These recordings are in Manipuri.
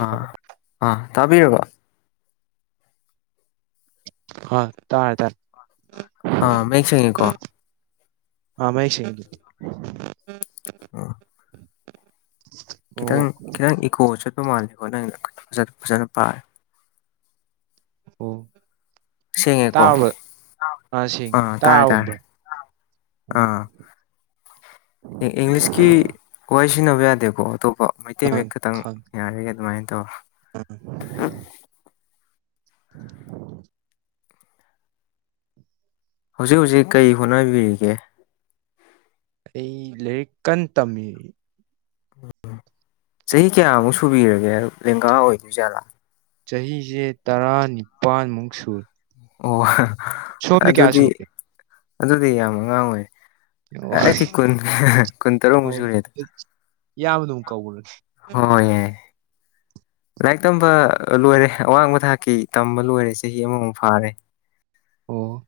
ꯑꯥ ꯑꯥ ꯇꯥꯕꯤꯔꯕ‌ꯣ ꯍ‌ꯣ ꯇꯥꯔꯦ ꯇꯥꯔꯦ ꯑ ꯃꯌꯦꯛ ꯁꯦꯡꯉꯦꯀꯣ ꯑꯥ ꯃꯌ‌ꯦꯛ ꯁ‌ꯦꯡ [inaudible] ꯑꯥ [inaudible] ꯈꯤꯇꯪ ꯑꯣ ꯈꯤꯇꯪ ꯏꯀꯣ ꯆꯠꯄ ꯃꯥꯜꯂꯦꯀꯣ ꯅꯪꯒꯤꯗꯣ ꯐꯖꯅ ꯐꯖꯅ ꯄꯥꯏ ꯑꯣ ꯁꯦꯡꯉꯦꯀꯣ ꯇꯥꯕꯔ‌ꯣ ꯑ ꯁꯤ ꯑꯥ ꯇꯥꯔꯦ ꯇꯥꯔꯦ ꯇꯥꯥꯕ [inaudible] ꯏꯪ-ꯏꯪꯂꯤꯁꯀꯤ ꯋꯥꯍꯩ ꯁꯤꯖꯤꯟꯅꯕ ꯌꯥꯗꯦꯀꯣ ꯑꯇꯣꯞꯄ꯫ ꯃꯩꯇꯩ ꯃꯌꯦꯛ ꯈꯛꯇꯪ ꯌꯥꯔꯤꯒꯩ ꯑꯗꯨꯃꯥꯏ ꯇꯧꯔ‌ꯣ ꯎꯝ [unintelligible] ꯍꯧꯖꯤꯛ ꯍꯧꯖꯤꯛ ꯀꯩ ꯍꯣꯠꯅꯕꯤꯔꯤꯒꯦ꯫ ꯑꯩ ꯂꯥꯏꯔꯤꯛ ꯀꯟ ꯇꯝꯃꯤ ꯎꯝ ꯆꯍꯤ ꯀꯌꯥꯃꯨꯛ ꯁꯨꯕꯤꯔꯒꯦ ꯂꯦꯡꯒꯥ ꯑꯣꯏꯗꯣꯏ ꯖꯥꯠꯂꯥ꯫ ꯆꯍꯤꯁꯦ ꯇꯔꯥꯅꯤꯄꯥꯟꯃꯨꯛ ꯁꯨꯔ ꯑꯣ ꯑꯗꯨꯗꯤ ꯁꯨꯔꯒꯦ ꯑꯗꯨꯗꯤ ꯌꯥꯝ ꯑꯉꯥꯡ ꯑꯣꯏ ꯑꯣ ꯑꯩꯗꯤ ꯀꯨꯟ ꯀꯨꯟ ꯇꯔꯨꯛ ꯃꯨꯛ ꯁꯨꯔꯦꯗ ꯏꯌꯥꯝꯕ ꯑꯗꯨꯝ ꯀꯧꯔꯒꯦ꯫ ꯍꯣꯏ ꯌꯥꯏ ꯂꯥꯏꯔꯤꯛ ꯇꯝꯕ ꯂꯣꯏꯔꯦ ꯑꯋꯥꯡꯕ ꯊꯥꯛꯀꯤ ꯇꯝꯕ ꯂꯣꯏꯔꯦ ꯆꯍꯤ ꯑꯃꯃꯨꯛ ꯐꯥꯔꯦ꯫ ꯑꯣ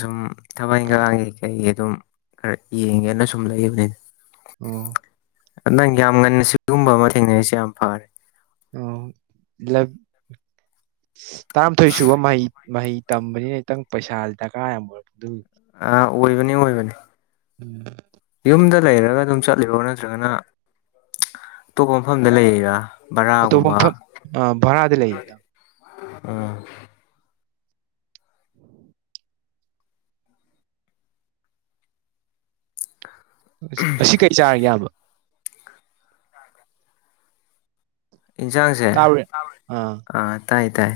ꯁꯨꯝ ꯊꯕꯛ ꯏꯪꯈꯥꯡꯒꯤ ꯀꯩꯒꯤ ꯑꯗꯨꯝ ꯈꯔ ꯌꯦꯡꯒꯦꯅ ꯁꯨꯝ ꯂꯩꯕꯅꯤꯗ꯫ ꯑꯣ ꯅꯪ ꯌꯥꯝ ꯉꯟꯅ ꯁꯤꯒꯨꯝꯕ ꯑꯃ ꯊꯦꯡꯅꯔꯤꯁꯦ ꯌꯥꯝ ꯐꯔꯦ꯫ ꯑꯣ ꯂꯕ ꯇꯔꯥꯃꯥꯊꯣꯏ ꯁꯨꯕ ꯃꯍꯩ ꯃꯍꯩ ꯇꯝꯕꯖꯤ ꯈꯤꯇꯪ ꯄꯩꯁꯥꯖꯦ ꯗꯔꯀꯥꯔ ꯌꯥꯝ ꯑꯣꯏꯔꯛꯄ ꯗꯨ ꯑ ꯑꯣꯏꯕꯅꯤ ꯑꯣꯏꯕꯅꯤ ꯎꯝ ꯌꯨꯝꯗ ꯂꯩꯔꯒ ꯑꯗꯨꯝ ꯆꯠꯂꯤꯔꯣ ꯅꯠꯇ꯭ꯔꯒꯅ ꯑꯇꯣꯞꯄ ꯃꯐꯝꯗ ꯂꯩꯔꯤꯔꯥ ꯑꯇꯣꯞꯄ ꯕꯔꯥꯒꯨꯝꯕ ꯃꯐꯝ ꯑꯥ ꯚꯔꯥꯗ ꯂꯩ ꯑꯣ ꯉꯁ ꯉꯁꯤ ꯀꯩ ꯆꯥꯔꯒꯦ ꯏꯌꯥꯝꯕ꯫ ꯏꯟꯁꯥꯡꯖ‌ꯦ ꯇꯥꯕ꯭ꯔ ꯑꯥ ꯇꯥꯏ ꯇꯥꯏ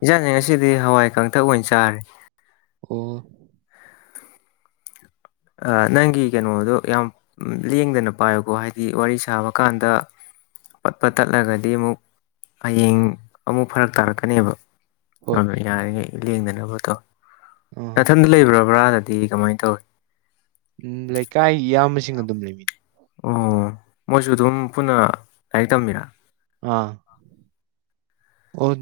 ꯏꯟꯖꯥꯡꯖꯤ ꯉꯁꯤꯗꯤ ꯍꯋꯥꯏ ꯀꯥꯡꯇꯛ ꯑꯣꯏꯅ ꯆꯥꯔꯦ꯫ ꯑꯣ ꯅꯪꯒꯤ ꯀꯩꯅꯣꯗꯣ ꯌꯥꯝ ꯂꯦꯡꯗꯅ ꯄꯥꯏꯌꯨꯀꯣ ꯍꯥꯏꯗꯤ ꯋꯥꯔꯤ ꯁꯥꯕ ꯀꯥꯟꯗ ꯄꯠ ꯄꯠ ꯇꯠꯂꯒꯗꯤ ꯑꯃꯨꯛ ꯍꯌꯦꯡ ꯑꯃꯨꯛ ꯐꯔꯛ ꯇꯥꯔꯛꯀꯅꯤꯕ꯫ ꯍꯣꯏ ꯑꯗꯨꯅ ꯌꯥꯔꯤꯒꯩ ꯂꯦꯡꯗꯅꯕꯇꯧ ꯑꯥ ꯅꯊꯟꯗ ꯂꯩꯕ꯭ꯔꯥ ꯕꯔꯥꯗꯗꯤ ꯀꯃꯥꯏꯅ ꯇꯧꯏ꯫ ꯎꯝ ꯂꯩꯀꯥꯏ ꯏꯌꯥꯝꯕꯁꯤꯡ ꯑꯗꯨꯝ ꯂꯩꯃꯤꯟꯅꯩ꯫ ꯑꯣ ꯃꯣꯏꯁꯨ ꯑꯗꯨꯝ ꯄꯨꯟꯅ ꯂꯥꯏꯔꯤꯛ ꯇꯝꯃꯤꯔꯥ꯫ ꯑꯥ ꯑꯣ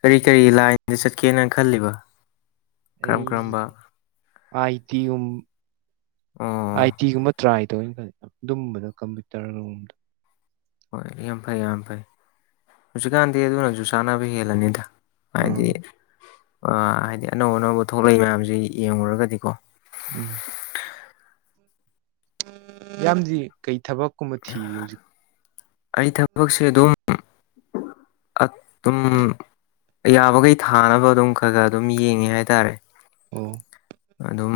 ꯀꯔꯤ ꯀꯔꯤ ꯂꯥꯏꯟꯗ ꯆꯠꯀꯦꯅ ꯈꯜꯂꯤꯕ ꯀꯔꯝ ꯑꯩ ꯀꯔꯝꯕ ꯑꯥꯏ ꯇꯤꯒꯨꯝ ꯑꯣ ꯑꯥꯏ ꯇꯤꯒꯨꯝꯕ ꯇ꯭ꯔꯥꯏ ꯇꯧꯒꯦꯅ ꯈꯜꯂꯤ ꯑꯗꯨꯝꯕꯗ ꯀꯝꯄ꯭ꯌꯨꯇꯔꯒꯨꯝꯕ ꯍꯣꯏ ꯌꯥꯝ ꯐꯩ ꯌꯥꯝ ꯐꯩ ꯍꯧꯖꯤꯛꯀꯥꯟꯗꯤ ꯑꯗꯨꯅꯁꯨ ꯆꯥꯅꯕ ꯍꯦꯜꯂꯅꯤꯗ ꯍꯥꯏꯗꯤ ꯑꯥ ꯍꯥꯏꯗꯤ ꯑꯅꯧ ꯑꯅꯧꯕ ꯊꯣꯛꯂꯛꯏ ꯃꯌꯥꯝꯁꯤ ꯌꯦꯡꯂꯨꯔꯒꯗꯤꯀꯣ ꯎꯝ ꯏꯌꯥꯝꯕꯗꯤ ꯀꯩ ꯊꯕꯛꯀꯨꯝꯕ ꯊꯤꯔꯤ ꯍꯧꯖꯤꯛ꯫ ꯊꯕꯁꯦ ꯗꯨꯝ ꯑꯗꯨꯝ ꯌꯥꯕꯒꯩ ꯊꯥꯅꯕ ꯑꯗꯨꯝ ꯈꯔ ꯈꯔ ꯑꯗꯨꯝ ꯌꯦꯡꯉꯤ ꯍꯥꯏꯇꯥꯔꯦ꯫ ꯑꯣ ꯑꯗꯨꯝ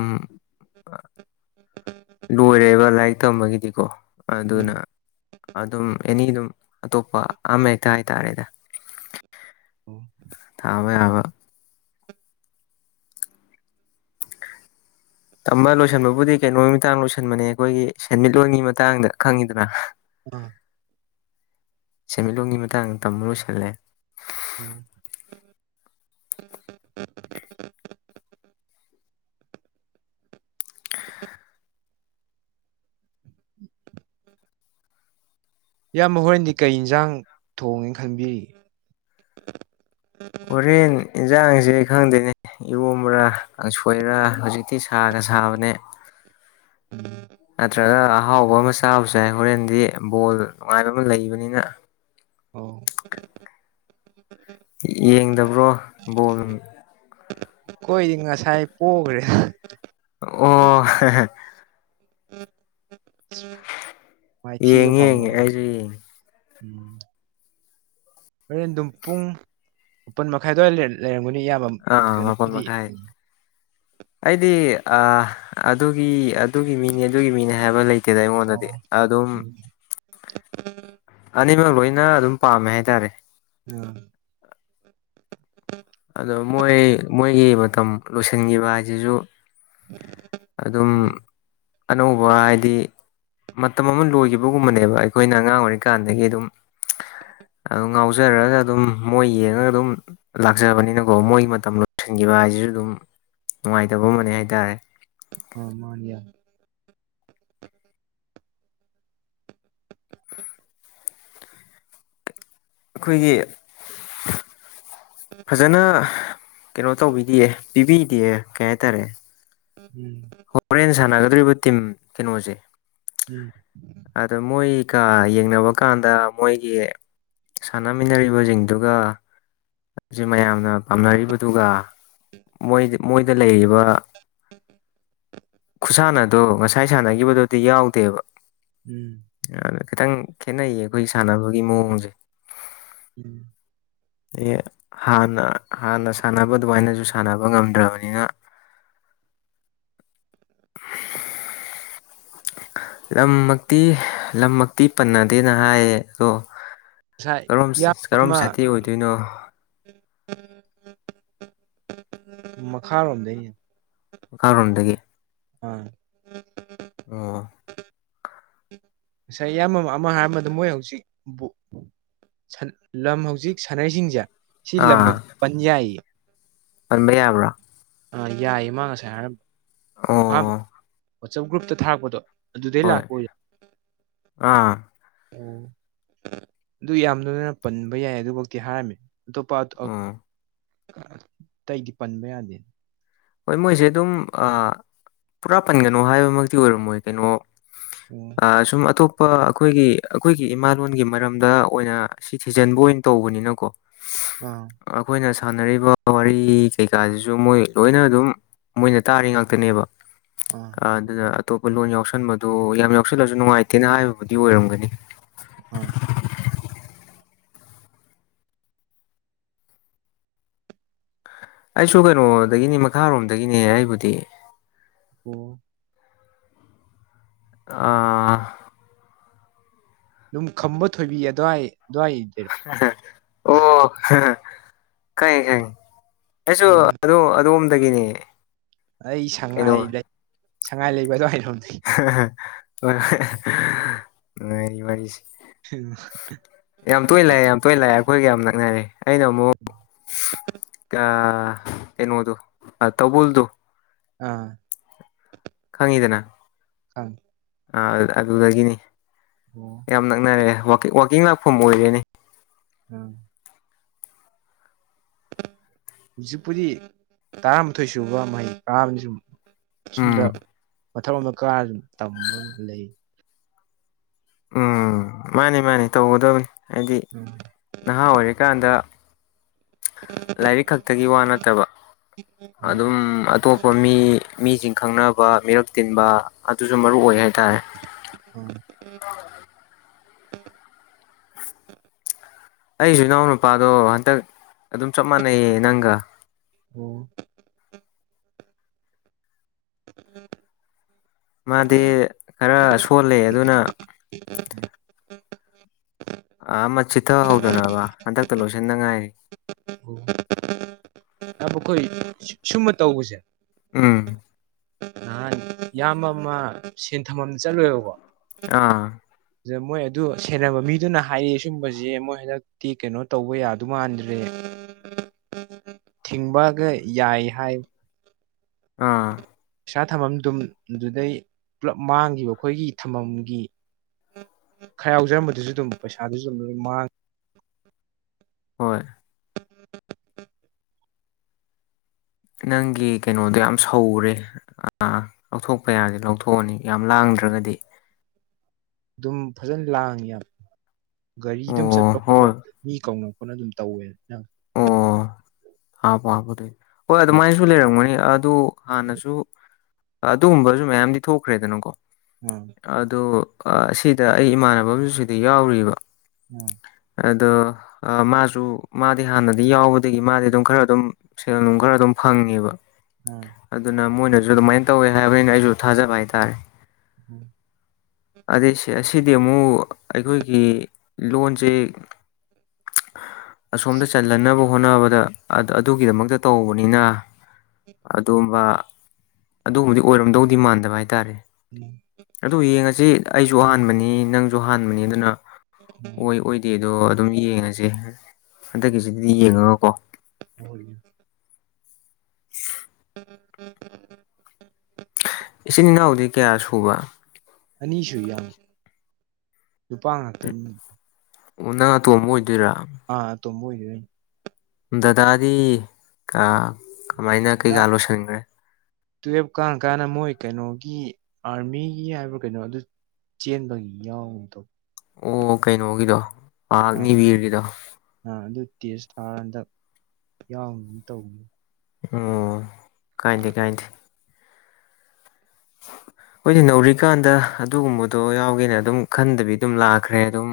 [unintelligible] ꯂꯣꯏꯔꯦꯕ ꯂꯥꯏꯔꯤꯛ ꯇꯝꯕꯒꯤꯗꯤꯀꯣ꯫ ꯎꯝ ꯑꯗꯨꯅ ꯑꯗꯨꯝ ꯑꯦꯅꯤ ꯑꯗꯨꯝ ꯑꯇꯣꯞꯄ ꯑꯃ ꯍꯦꯛꯇ ꯍꯥꯏꯇꯥꯔꯦꯗ꯫ ꯑꯣ ꯊꯥꯃꯦ ꯌꯥꯕ ꯇꯝꯕ ꯂꯣꯏꯁꯤꯟꯕꯕꯨꯗꯤ ꯀꯩꯅꯣꯒꯤ ꯃꯇꯥꯡ ꯂꯣꯏꯁꯟꯕꯅꯦ ꯑꯩꯈꯣꯏꯒꯤ ꯁꯦꯟꯃꯤꯠꯂꯣꯟꯒꯤ ꯃꯇꯥꯡꯗ ꯈꯪꯉꯤꯗꯅ꯫ ꯎꯝ ꯁꯦꯟꯃꯤꯠꯂꯣꯟꯒꯤ ꯃꯇꯥꯡꯗ ꯇꯝꯕ ꯂꯣꯏꯁꯤꯜꯂꯦ꯫ ꯑꯣ [inaudible] ꯏꯌꯥꯝꯕ ꯍꯣꯔꯦꯟꯗꯤ ꯀꯩ ꯏꯟꯖꯥꯡ ꯊꯣꯡꯒꯦꯅ ꯈꯟꯕꯤꯔꯤ꯫ ꯍꯣꯔꯦꯟ ꯏꯟꯁꯥꯡꯖꯦ ꯈꯪꯗꯦꯅꯦ ꯏꯔꯣꯝꯕꯔꯥ ꯀꯥꯡꯁꯣꯏꯔ ꯍꯧꯖꯤꯛ ꯁꯤ ꯁꯥꯒ ꯁꯥꯕꯅꯦ ꯎꯝ ꯅꯠꯇ꯭ꯔꯒ ꯑꯍꯥꯎ ꯑꯍꯥꯎꯕ ꯑꯃ ꯆꯥꯕꯁꯨ ꯌꯥ ꯍꯣꯔꯦꯟꯗꯤ ꯕꯣꯜ ꯅꯨꯡꯉꯥꯏꯕ ꯑꯃ ꯂꯩꯕꯅꯤꯅ ꯑꯥꯎ ꯌꯦꯡꯗꯕ꯭ꯔꯣ ꯕꯣꯜ ꯑꯈꯣꯏꯗꯤ ꯉꯁꯥꯏ ꯄꯣꯒ꯭ꯔꯦ꯫ ꯑꯣ ꯍꯥ ꯍꯥ ꯃꯥꯏ ꯊꯤ ꯌꯦꯡꯉꯦ ꯐꯉꯣ ꯌꯦꯡꯉꯦ ꯑꯩꯁꯨ ꯌꯦꯡꯉꯦ ꯍꯣꯔꯦꯟ ꯑꯗꯨꯝ ꯄꯨꯡ ꯃꯥꯄꯟ ꯃꯈꯥꯏꯗꯋꯥꯏ ꯂꯩꯔꯝꯒꯅꯤ ꯌꯥꯝ ꯑꯥ ꯃꯥꯄꯜ ꯃꯈꯥꯏ ꯑꯩꯗꯤ ꯑ ꯑꯗꯨꯒꯤ ꯑꯗꯨꯒꯤ ꯃꯤꯅꯤ ꯑꯗꯨꯒꯤ ꯃꯤꯅꯤ ꯍꯥꯏꯕ ꯂꯩꯇꯦꯗ ꯑꯣ ꯑꯩꯉꯣꯟꯗꯗꯤ ꯑꯗꯨꯝ ꯎꯝ [unintelligible] ꯑꯅꯤꯃꯛ ꯂꯣꯏꯅ ꯑꯗꯨꯝ ꯄꯥꯝꯃꯦ ꯍꯥꯏꯇꯥꯔꯦ꯫ ꯎꯝ ꯑꯗꯣ ꯃꯣꯏ ꯃꯣꯏꯒꯤ ꯃꯇꯝ ꯂꯣꯏꯁꯤꯟꯒꯤꯕ ꯍꯥꯏꯖꯤꯖꯨ [unintelligible] ꯑꯗꯨꯝ ꯑꯅꯧꯕ ꯍꯥꯏꯗꯤ ꯃꯇꯝ ꯑꯃ ꯂꯣꯏꯈꯤꯕꯒꯨꯝꯕꯅꯦꯕ ꯑꯩꯈꯣꯏꯅ ꯑꯉꯥꯡ ꯑꯣꯏꯔꯤꯀꯥꯟꯗꯒꯤ ꯑꯗꯨꯝ ꯑꯗꯨ ꯉꯥꯎꯖꯔꯒ ꯑꯗꯨꯝ ꯃꯣꯏ ꯌꯦꯡꯉꯒ ꯑꯗꯨꯝ ꯂꯥꯛꯆꯕꯅꯤꯅꯀꯣ ꯃꯣꯏꯒꯤ ꯃꯇꯝ ꯂꯣꯏꯁꯤꯟꯈꯤꯕ ꯍꯥꯏꯁꯤꯁꯨ ꯑꯗꯨꯝ ꯅꯨꯡꯉꯥꯏꯇꯕ ꯑꯃꯅꯦ ꯍꯥꯏꯇꯥꯔꯦ ꯑ ꯃꯥꯟꯅꯤꯌꯥ [inaudible] ꯑꯩꯈꯣꯏꯒꯤ ꯎꯝ ꯐꯖꯅ ꯀꯩꯅꯣ ꯇꯧꯕꯤꯗꯤꯌꯦ ꯄꯤꯕꯤꯗꯤꯌꯦ ꯀꯩ ꯍꯥꯏꯇꯥꯔꯦ [unintelligible] ꯍꯣꯔꯦꯟ ꯁꯥꯟꯅꯒꯗꯧꯔꯤꯕ ꯇꯤꯝ ꯀꯩꯅꯣꯁꯦ ꯎꯝ ꯑꯗ ꯃꯣꯏꯒ ꯌꯦꯡꯅꯕ ꯀꯥꯟꯗ ꯃꯣꯏꯒꯤ ꯁꯥꯟꯅꯃꯤꯟꯅꯔꯤꯕꯁꯤꯡꯗꯨꯒ ꯖꯦ ꯃꯌꯥꯝꯅ ꯄꯥꯝꯅꯔꯤꯕꯗꯨꯒ ꯃꯣꯏ ꯃꯣꯏꯗ ꯂꯩꯔꯤꯕ [inaudible] ꯈꯨꯁꯥꯟꯅꯗꯣ ꯉꯁꯥꯏ ꯁꯥꯟꯅꯈꯤꯕꯗꯨꯗꯤ ꯌꯥꯎꯗꯦꯕ ꯎꯝ [unintelligible] ꯈꯤꯇꯪ ꯈꯦꯠꯅꯩꯌꯦ ꯑꯩꯈꯣꯏ ꯁꯥꯟꯅꯕꯒꯤ ꯃꯑꯣꯡꯁꯦ ꯎꯝ ꯑ ꯍꯥꯟꯅ ꯍꯥꯟꯅ ꯁꯥꯟꯅꯕ ꯑꯗꯨꯃꯥꯏꯅꯁꯨ ꯁꯥꯟꯅꯕ ꯉꯝꯗ꯭ꯔꯕꯅꯤꯅ [unintelligible] ꯂꯝꯃꯛꯇꯤ ꯂꯝꯃꯛꯇꯤ ꯄꯟꯅꯗꯦꯅ ꯍꯥꯏꯌꯦ ꯑꯗꯣ ꯉꯁꯥꯏ ꯀꯔꯣꯝ ꯀꯥꯔꯣꯝ ꯁꯥꯏꯇꯤ ꯑꯣꯏꯗꯣꯏꯅꯣ [inaudible] ꯃꯈꯥ ꯔꯣꯝꯗꯩꯩ ꯃꯈꯥꯔꯣꯝꯗꯒꯤ [unintelligible] ꯑꯣ ꯉꯁꯥꯏ ꯏꯌꯥꯝꯕ ꯑꯃ ꯍꯥꯏꯔꯕꯗ ꯃꯣꯏ ꯍꯧꯖꯤꯛ ꯕꯨ ꯂꯝ ꯍꯧꯖꯤꯛ ꯁꯥꯟꯅꯩꯁꯤꯡꯁꯦ ꯁꯤ ꯂꯝ ꯑꯥ [unintelligible] ꯄꯟ ꯌꯥꯏꯌꯦ ꯄꯟꯕ ꯌꯥꯕ꯭ꯔꯥ ꯑꯥ ꯌꯥꯏꯌꯦ ꯃꯥ ꯉꯁꯥꯏ ꯍꯥꯏꯔꯝꯕ ꯑꯣ ꯑꯍꯥꯟꯕ ꯋꯥꯆꯞ ꯒ꯭ꯔꯨꯞꯇ ꯊꯥꯔꯛꯄꯗꯣ ꯑꯗꯨꯗꯩ ꯍꯣꯏ ꯂꯥꯛꯄ ꯑꯥ ꯑꯣ ꯑꯗꯨ ꯌꯥꯝ [unintelligible] ꯄꯟꯕ ꯌꯥꯏ ꯑꯗꯨꯕꯣꯛꯇꯤ ꯍꯥꯏꯔꯝꯃꯤ ꯑꯇꯣꯞꯄ ꯎꯝ ꯑꯇꯩꯗꯤ ꯄꯟꯕ ꯌꯥꯗꯦ ꯍꯣꯏ ꯃꯣꯏꯁꯦ ꯑꯗꯨꯝ ꯄꯨꯔꯥ ꯄꯟꯒꯅꯣ ꯍꯥꯏꯕꯃꯛꯇꯤ ꯑꯣꯏꯔꯝꯃꯣꯏ ꯀꯩꯅꯣ ꯑꯣ ꯑ ꯁꯨꯝ ꯑꯇꯣꯞ ꯄꯥ ꯑꯩꯈꯣꯏꯒꯤ ꯑꯩꯈꯣꯏꯒꯤ ꯏꯃꯥꯂꯣꯟꯒꯤ ꯃꯔꯝꯗ ꯑꯣꯏꯅ ꯁꯤ ꯊꯤꯖꯤꯟꯕ ꯑꯣꯏꯅ ꯇꯧꯕꯅꯤꯅꯀꯣ [inaudible] ꯑꯥ ꯑꯩꯈꯣꯏꯅ ꯁꯥꯟꯅꯔꯤꯕ ꯋꯥꯔꯤ ꯀꯩꯀꯥꯁꯤꯁꯨ ꯃꯣꯏ ꯂꯣꯏꯅ ꯑꯗꯨꯝ ꯃꯣꯏꯅ ꯇꯥꯔꯤ ꯉꯥꯛꯇꯅꯦꯕ ꯑꯣ ꯑꯗꯨꯅ ꯑꯇꯣꯞꯄ ꯂꯣꯟ ꯌꯥꯎꯁꯟꯕꯗꯨ ꯌꯥꯝ ꯌꯥꯎꯁꯜꯂꯁꯨ ꯅꯨꯡꯉꯥꯏꯇꯦꯅ ꯍꯥꯏꯕꯕꯨꯗꯤ ꯑꯣꯏꯔꯝꯒꯅꯤ ꯑꯥ ꯑꯩꯁꯨ ꯀꯩꯅꯣꯗꯒꯤꯅꯤ ꯃꯈꯥꯔꯣꯝꯗꯒꯤꯅꯦ ꯑꯩꯕꯨꯗꯤ ꯑꯣ ꯑꯥ ꯑꯗꯨꯝ ꯈꯝꯕ ꯊꯣꯏꯕꯤ ꯑꯗꯨꯋꯥꯏ ꯑꯗꯨꯋꯥꯏꯗꯩꯩꯔꯣ [unintelligible] ꯑꯩꯁꯨ ꯑꯣ ꯑꯗꯨ ꯑꯗꯣꯝꯗꯒꯤꯅꯤ ꯑꯩ ꯁꯉꯥꯏ ꯂꯩ ꯁꯉꯥꯏ ꯂꯩꯕ ꯑꯗꯨꯋꯥꯏꯔꯣꯝꯗ [unintelligible] [unintelligible] ꯌꯥꯝ ꯇꯣꯏꯅ ꯂꯥꯛꯑꯦ ꯌꯥꯝ ꯇꯣꯏꯅ ꯂꯥꯛꯑꯦ ꯑꯩꯈꯣꯏꯒ ꯌꯥꯝ ꯅꯛꯅꯔꯦ ꯑꯩꯅ ꯑꯃꯨꯛ ꯀꯩꯅꯣꯗꯣ ꯇꯧꯕꯜꯗꯣ ꯑꯥ ꯈꯪꯉꯤꯗꯅ ꯍ ꯑꯗꯨꯗꯒꯤꯅꯤ ꯑꯣ ꯌꯥꯝ ꯅꯛꯅꯔꯦ ꯋꯥꯀꯤꯡ ꯂꯥꯛꯐꯝ ꯑꯣꯏꯔꯦꯅꯤ ꯎꯝ ꯍꯧꯖꯤꯛꯄꯨꯗꯤ ꯇꯔꯥꯃꯥꯊꯣꯏ ꯁꯨꯕ ꯃꯍꯩ ꯇꯥꯕꯅꯤ ꯁꯨꯝ ꯑꯨꯝꯗ ꯎꯝ ꯃꯊꯛ ꯑꯃꯣꯝꯗ ꯀꯥ ꯑꯗꯨ ꯇꯝꯕ ꯂꯩ ꯎꯝ ꯃꯥꯅꯤ ꯃꯥꯅꯤ ꯇꯧꯒꯗꯕꯅꯤ ꯍꯥꯏꯗꯤ ꯎꯝ ꯅꯍꯥ ꯑꯣꯏꯔꯤꯀꯥꯟꯗ ꯂꯥꯏꯔꯤꯛ ꯈꯛꯇꯒꯤ ꯋꯥ ꯅꯠꯇꯕ ꯎꯝ ꯑꯗꯨꯝ ꯑꯇꯣꯞꯄ ꯃꯤ ꯃꯤꯁꯤꯡ ꯈꯪꯅꯕ ꯃꯤꯔꯛ ꯇꯤꯟꯕ ꯑꯗꯨꯁꯨ ꯃꯔꯨ ꯑꯣꯏ ꯍꯥꯏꯇꯥꯔꯦ ꯑꯣ ꯑꯣ ꯑꯩꯁꯨ ꯏꯅꯥꯎ ꯅꯨꯄꯥꯗꯣ ꯍꯟꯇꯛ ꯑꯗꯨꯝ ꯆꯞ ꯃꯥꯟꯅꯩꯌꯦ ꯅꯪꯒ ꯑꯣꯝ ꯎꯝ ꯃꯥꯗꯤ ꯈꯔ ꯁꯣꯜꯂꯦ ꯑꯗꯨꯅ ꯍ ꯑ ꯑꯃ ꯆꯤꯠꯊꯍꯧꯗꯅꯕ ꯍꯟꯗꯛꯇ ꯂꯣꯏꯁꯤꯟꯅꯉꯥꯏꯔꯤ ꯎꯝ ꯑꯩꯈꯣꯏ ꯁꯨꯝꯕ ꯇꯧꯕꯁꯦ ꯎꯝ ꯅꯍꯥꯟ ꯏꯕ ꯑꯃ ꯁꯦꯟꯊ ꯑꯃ ꯆꯠꯂꯨꯑꯦꯕꯀꯣ ꯑꯥ ꯑꯗꯨꯗ ꯃꯣꯏ ꯑꯗꯨ ꯁꯦꯟꯅꯕ ꯃꯤꯗꯨꯅ ꯍꯥꯏꯔ ꯁꯨꯝꯕꯕꯁꯤꯦ ꯃꯣꯏ ꯍꯟꯗꯛꯇꯤ ꯀꯩꯅꯣ ꯇꯧꯕ ꯌꯥꯗꯨ ꯃꯥꯟꯗ꯭ꯔꯦ ꯊꯤꯡꯕꯒ ꯌꯥꯏ ꯍꯥꯏ ꯑꯥ ꯄꯩꯁꯥ ꯊꯝꯐꯝꯗꯨꯝ ꯑꯗꯨꯗꯩ ꯄꯨꯂꯞ ꯃꯥꯡꯈꯤꯕ ꯑꯩꯈꯣꯏꯒꯤ ꯊꯝꯐꯝꯒꯤ ꯈꯔ ꯌꯥꯎꯖꯔꯝꯕꯗꯨꯁꯨ ꯑꯗꯨꯝ ꯄꯩꯁꯥꯗꯨꯁꯨ ꯑꯗꯨꯝ ꯂꯣꯏ ꯃꯥꯡꯉ ꯍꯣꯏ ꯎꯝ ꯎ ꯅꯪꯒꯤ ꯀꯩꯅꯣꯗꯣ ꯌꯥꯝ ꯁꯧꯔꯦ ꯑꯥ ꯂꯧꯊꯣꯛꯄ ꯌꯥꯁꯦ ꯂꯧꯊꯣꯛꯑꯅꯤ ꯌꯥꯝ ꯂꯥꯡꯗ꯭ꯔꯒꯗꯤ ꯑꯗꯨꯝ ꯐꯖꯅ ꯂꯥꯡꯉꯤ ꯌꯥꯝ ꯒꯥꯔꯤ ꯑꯗꯨꯝ ꯑꯣ ꯆꯠꯄ ꯈꯣꯠꯄ ꯍꯣꯏ ꯃꯤ ꯀꯧꯅ ꯑꯩꯣꯏꯅ ꯑꯗꯨꯝ ꯇꯧꯋꯦ ꯅꯪ ꯍꯥꯄ ꯍꯥꯕ ꯑꯗꯨꯏ ꯍꯣꯏ ꯑꯗꯨꯃꯥꯏꯅꯁꯨ ꯂꯩꯔꯝꯒꯅꯤ ꯑꯗꯨ ꯍꯥꯟꯅꯁꯨ ꯑꯗꯨꯒꯨꯝꯕꯁꯨ ꯃꯌꯥꯝꯗꯤ ꯊꯣꯛꯈ꯭ꯔꯦꯗꯅꯀꯣ ꯎꯝ ꯑ ꯁꯤꯗ ꯑꯩ ꯏꯃꯥꯟꯅꯕ ꯑꯨ ꯁꯤꯗꯤ ꯌꯥꯎꯔꯤꯕ ꯎꯝ ꯑꯗꯣ ꯃꯥꯁꯨ ꯃꯥꯗꯤ ꯍꯥꯟꯅꯗꯤ ꯌꯥꯎꯕꯗꯒꯤ ꯃꯥꯗꯤ ꯑꯗꯨꯝ ꯈꯔ ꯑꯗꯨꯝ ꯁꯦꯜ ꯅꯨꯡ ꯈꯔ ꯑꯗꯨꯝ ꯐꯪꯉꯦꯕ ꯎꯝ ꯑꯗꯨꯅ ꯃꯣꯏꯅꯁꯨ ꯑꯗꯨꯃꯥꯏꯅ ꯇꯧꯋꯦ ꯍꯥꯏꯕꯅꯤꯅ ꯑꯩꯁꯨ ꯊꯥꯖꯕ ꯍꯥꯏꯇꯥꯔꯦ ꯎꯝ ꯑꯗꯩꯁꯦ ꯑꯁꯤꯗꯤ ꯑꯃꯨꯛ ꯑꯩꯈꯣꯏꯒꯤ ꯂꯣꯟꯁꯦ ꯑꯁꯣꯝꯗ ꯆ ꯍꯜꯍꯟꯅꯕ ꯍꯣꯠꯅꯕꯗ ꯑꯗꯨꯒꯤꯗꯃꯛꯇ ꯇꯧꯕꯅꯤꯅ ꯑꯗꯨꯒꯕ ꯑꯗꯨꯒꯨꯝꯕꯗꯤ ꯑꯣꯏꯔꯝꯗꯧꯗꯤ ꯃꯥꯟꯗꯕ ꯍꯥꯏꯇꯥꯔꯦ ꯎꯝ ꯑꯗꯨ ꯌꯦꯡꯉꯁꯤ ꯑꯩꯁꯨ ꯑꯍꯥꯟꯕꯅꯤ ꯅꯪꯁꯨ ꯑꯍꯥꯟꯕꯅꯤ ꯑꯗꯨꯅ ꯎꯝ ꯑꯣꯏ ꯑꯣꯏ ꯗꯦꯗꯣ ꯑꯗꯨꯝ ꯌꯦꯡꯉꯁꯦ ꯍꯟꯗꯛꯀꯤꯁꯤꯗꯗꯤ ꯌꯦꯡꯉꯒꯀꯣ ꯍ ꯎꯝ ꯎ [unintelligible] ꯎ ꯏꯆꯤꯟ ꯏꯅꯥꯎꯗꯤ ꯀꯌꯥ ꯁꯨꯕ ꯑꯅꯤꯁꯨꯏ ꯏꯌꯥꯝꯕ ꯅꯨꯄꯥ ꯉꯥꯛꯇ ꯑꯅꯤ ꯑꯣ ꯅꯪ ꯑꯇꯣꯝꯕ ꯑꯣꯏꯗꯣꯏꯔꯥ ꯑ ꯑꯇꫭꯝꯕ ꯑꯣꯏꯗꫭꯏꯅꯦ ꯗꯗꯥꯗꯤ ꯀꯥ ꯀꯃꯥꯏꯅ ꯀꯩꯀꯥ ꯂꯣꯏꯁꯤꯟꯈ꯭ꯔꯦ ꯇꯨꯌꯦꯜꯕ ꯀꯥꯅ ꯀꯥꯅ ꯃꯣꯏ ꯀꯩꯅꯣꯒꯤ ꯑꯥꯔꯃꯤꯒꯤ ꯍꯥꯏꯕ꯭ꯔꯥ ꯀꯩꯅꯣ ꯑꯗꯨ ꯆꯦꯟꯕ ꯌꯥꯎꯗꯣ ꯑꯣ ꯀꯩꯅꯣꯒꯤꯗꯣ ꯃꯍꯥꯛꯅꯤꯕꯤꯔꯒꯤꯗꯣ ꯑ ꯑꯗꯨ ꯇꯦꯁ ꯊꯥꯔꯥꯟꯗ ꯌꯥꯎ ꯇꯧꯕꯅꯤ ꯑꯣ ꯀꯥꯏꯗꯦ ꯀꯥꯏꯗꯦ [unintelligible] ꯈꫭꯏꯗꯤ ꯅꯧꯔꯤꯀꯥꯟꯗ ꯑꯗꯨꯒꯨꯝꯕꯗꯣ ꯌꯥꯎꯒꯦꯅ ꯑꯗꯨꯝ ꯈꯟꯗꯕꯤ ꯑꯗꯨꯝ ꯂꯥꯛꯈ꯭ꯔꯦ ꯑꯗꯨꯝ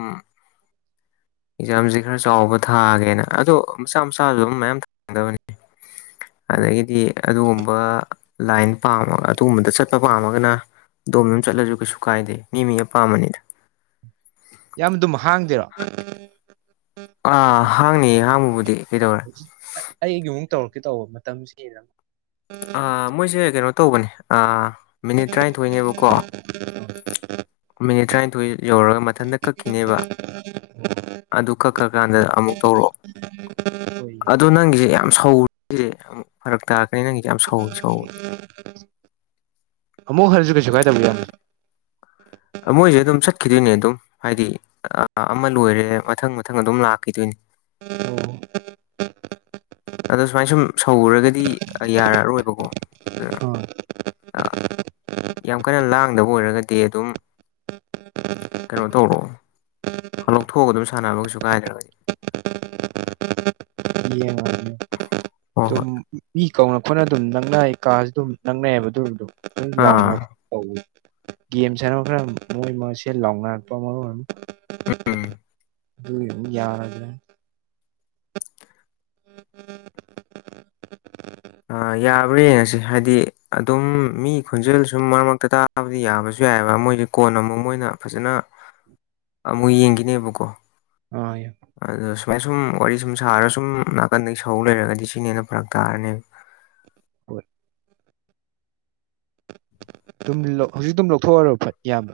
ꯑꯦꯛꯖꯥꯝꯁꯦ ꯈꯔ ꯆꯥꯎꯕ ꯊꯥꯒꯦꯅ ꯑꯗꯣ ꯃꯆꯥ ꯃꯆꯥꯁꯨ ꯑꯗꯨꯝ ꯃꯌꯥꯝ ꯊꯥꯡꯗꯕꯅꯤ ꯑꯥ ꯑꯗꯒꯤꯗꯤ ꯑꯗꯨꯒꯨꯝꯕ ꯂꯥꯏꯟ ꯄꯥꯝꯃꯒ ꯑꯗꯨꯒꯨꯝꯕꯗ ꯆꯠ ꯑꯄꯥꯥꯝꯃꯒꯅ ꯑꯗꯣꯝꯗꯣꯝ ꯆꯠꯂꯁꯨ ꯀꯩꯁꯨ ꯀꯥꯏꯗꯦ ꯃꯤ ꯃꯤ ꯑꯄꯥꯝꯕꯅꯤꯗ ꯏꯌꯥꯝꯕ ꯑꯗꯨꯝ ꯍꯥꯡꯗꯦꯔꯣ ꯑꯥ ꯍꯥꯡꯅꯤꯌꯦ ꯍꯥꯡꯕꯕꯨꯗꯤ ꯀꯩꯗꯧꯔꯦ ꯑꯩꯒꯤ ꯑꯃꯨꯛ ꯇꯧꯔꯛꯀꯦ ꯇꯧꯕ ꯃꯇꯝꯁꯤꯍꯦꯜꯂꯝꯅꯤ ꯃꯣꯏꯁꯦ ꯀꯩꯅꯣ ꯇꯧꯕꯅꯦ ꯃꯤꯅꯤꯠ ꯇꯔꯥꯅꯤꯊꯣꯏꯅꯦꯕꯀꯣ ꯃꯤꯅꯤꯠ ꯇꯔꯥꯅꯤꯊꯣꯏ ꯌꯧꯔꯒ ꯃꯊꯟꯇ ꯀꯛꯈꯤꯅꯦꯕ [unintelligible] ꯑꯗꯨ ꯀꯛ ꯀ ꯀꯥꯟꯗ ꯑꯃꯨꯛ ꯇꯧꯔꯛꯑꯣ ꯍꫭꯏ ꯑꯗꯣ ꯅꯪꯒꯤꯁꯦ ꯌꯥꯝ ꯁꯧꯔꯦꯁꯦ ꯑꯃꯨꯛ ꯐꯔꯛ ꯇꯥꯔꯛꯀꯅꯤ ꯅꯪꯒꯤ ꯑꯃꯨꯛ ꯍꯟꯅꯁꯨ ꯀꯩꯁꯨ ꯀꯥꯏꯗꯧꯕ ꯌꯥꯝ ꯃꯣꯏꯁꯦ ꯑꯗꯨꯝ ꯆꯠꯈꯤꯗꯣꯏꯅꯦ ꯑꯗꯨꯝ ꯍꯥꯏꯗꯤ ꯑꯃ ꯂꯣꯏꯔꯦ ꯃꯊꯪ ꯃꯊꯪ ꯑꯗꯨꯝ ꯂꯥꯛꯈꯤꯗꯣꯏꯅꯦ [unintelligible] ꯑꯗꯣ ꯁꯨꯃꯥꯏ ꯁꯨꯝ ꯁꯧꯔꯒꯗꯤ ꯌꯥꯔꯛꯑꯔꯣꯏꯕꯀꯣ ꯑꯗꯨ ꯑꯥ ꯌꯥꯝ ꯀꯟꯅ ꯂꯥꯡꯗꯕ ꯑꯣꯏꯔꯒꯗꯤ ꯑꯗꯨꯝ ꯎꯝ ꯎꯝ ꯎꯝ ꯀꯩꯅꯣ ꯇꯧꯔꯣ ꯂꯧꯊꯣꯛꯑꯒ ꯑꯗꯨꯝ ꯁꯥꯟꯅꯕ ꯀꯩꯁꯨ ꯀꯥꯏꯗ꯭ꯔꯕꯩ ꯌꯦꯡꯉꯖꯤꯅꯦ ꯍꯣ ꯍꯣꯏ ꯃꯤ ꯀꯧꯅ ꯈꯣꯠꯅ ꯑꯗꯨꯝ ꯅꯪꯅꯩ ꯀꯥꯁꯨ ꯑꯗꯨꯝ ꯅꯪꯅꯩꯌꯦꯕ ꯑꯗꯨꯝ ꯑꯗꯨꯝ ꯑꯥ ꯂꯥꯎꯅꯕ ꯇꯧꯏ ꯒꯦꯝ ꯁꯥꯟꯅꯕ ꯈꯔ ꯃꯣꯏ ꯃꯣꯏꯁꯦ ꯂꯥꯎꯅꯔꯛꯄ ꯃꯔ ꯑꯣꯏꯔ ꯎꯝ ꯑꯗꯨꯏ ꯌꯥꯔꯒꯦ [unintelligible] ꯑ ꯌꯥ ꯍꯨꯔꯦꯟꯌꯦꯡꯉꯁꯤ ꯍꯥꯏꯗꯤ ꯑꯗꯨꯝ ꯃꯤ ꯈꯨꯟꯖꯦꯜ ꯁꯨꯝ ꯃꯔꯛ ꯃꯔꯛꯇ ꯇꯥꯕꯗꯤ ꯌꯥꯕꯁꯨ ꯌꯥꯏꯑꯕ ꯃꯣꯏꯗꯤ ꯀꯣꯟꯅ ꯑꯃꯨꯛ ꯃꯣꯏꯅ ꯐꯖꯅ ꯑꯃꯨꯛ ꯌꯦꯡꯒꯤꯅꯦꯕꯀꯣ [unintelligible] ꯑꯗꯨꯗ ꯁꯨꯃꯥꯏ ꯁꯨꯝ ꯋꯥꯔꯤ ꯁꯨꯝ ꯁꯥꯔꯒ ꯁꯨꯝ ꯅꯥꯀꯟꯗꯒꯤ ꯁꯧ ꯂꯩꯔꯒꯗꯤ ꯁꯤꯅ ꯍꯦꯟꯅ ꯐꯔꯛ ꯇꯥꯔꯅꯦꯕ ꯍꯣꯏ [unintelligible] ꯍꯧꯖꯤꯛ ꯑꯗꯨꯝ ꯂꯧꯊꯣꯛ ꯑ‌ꯣ ꯍꯥꯏꯔꯣ ꯐꯠ ꯏꯌꯥꯝꯕ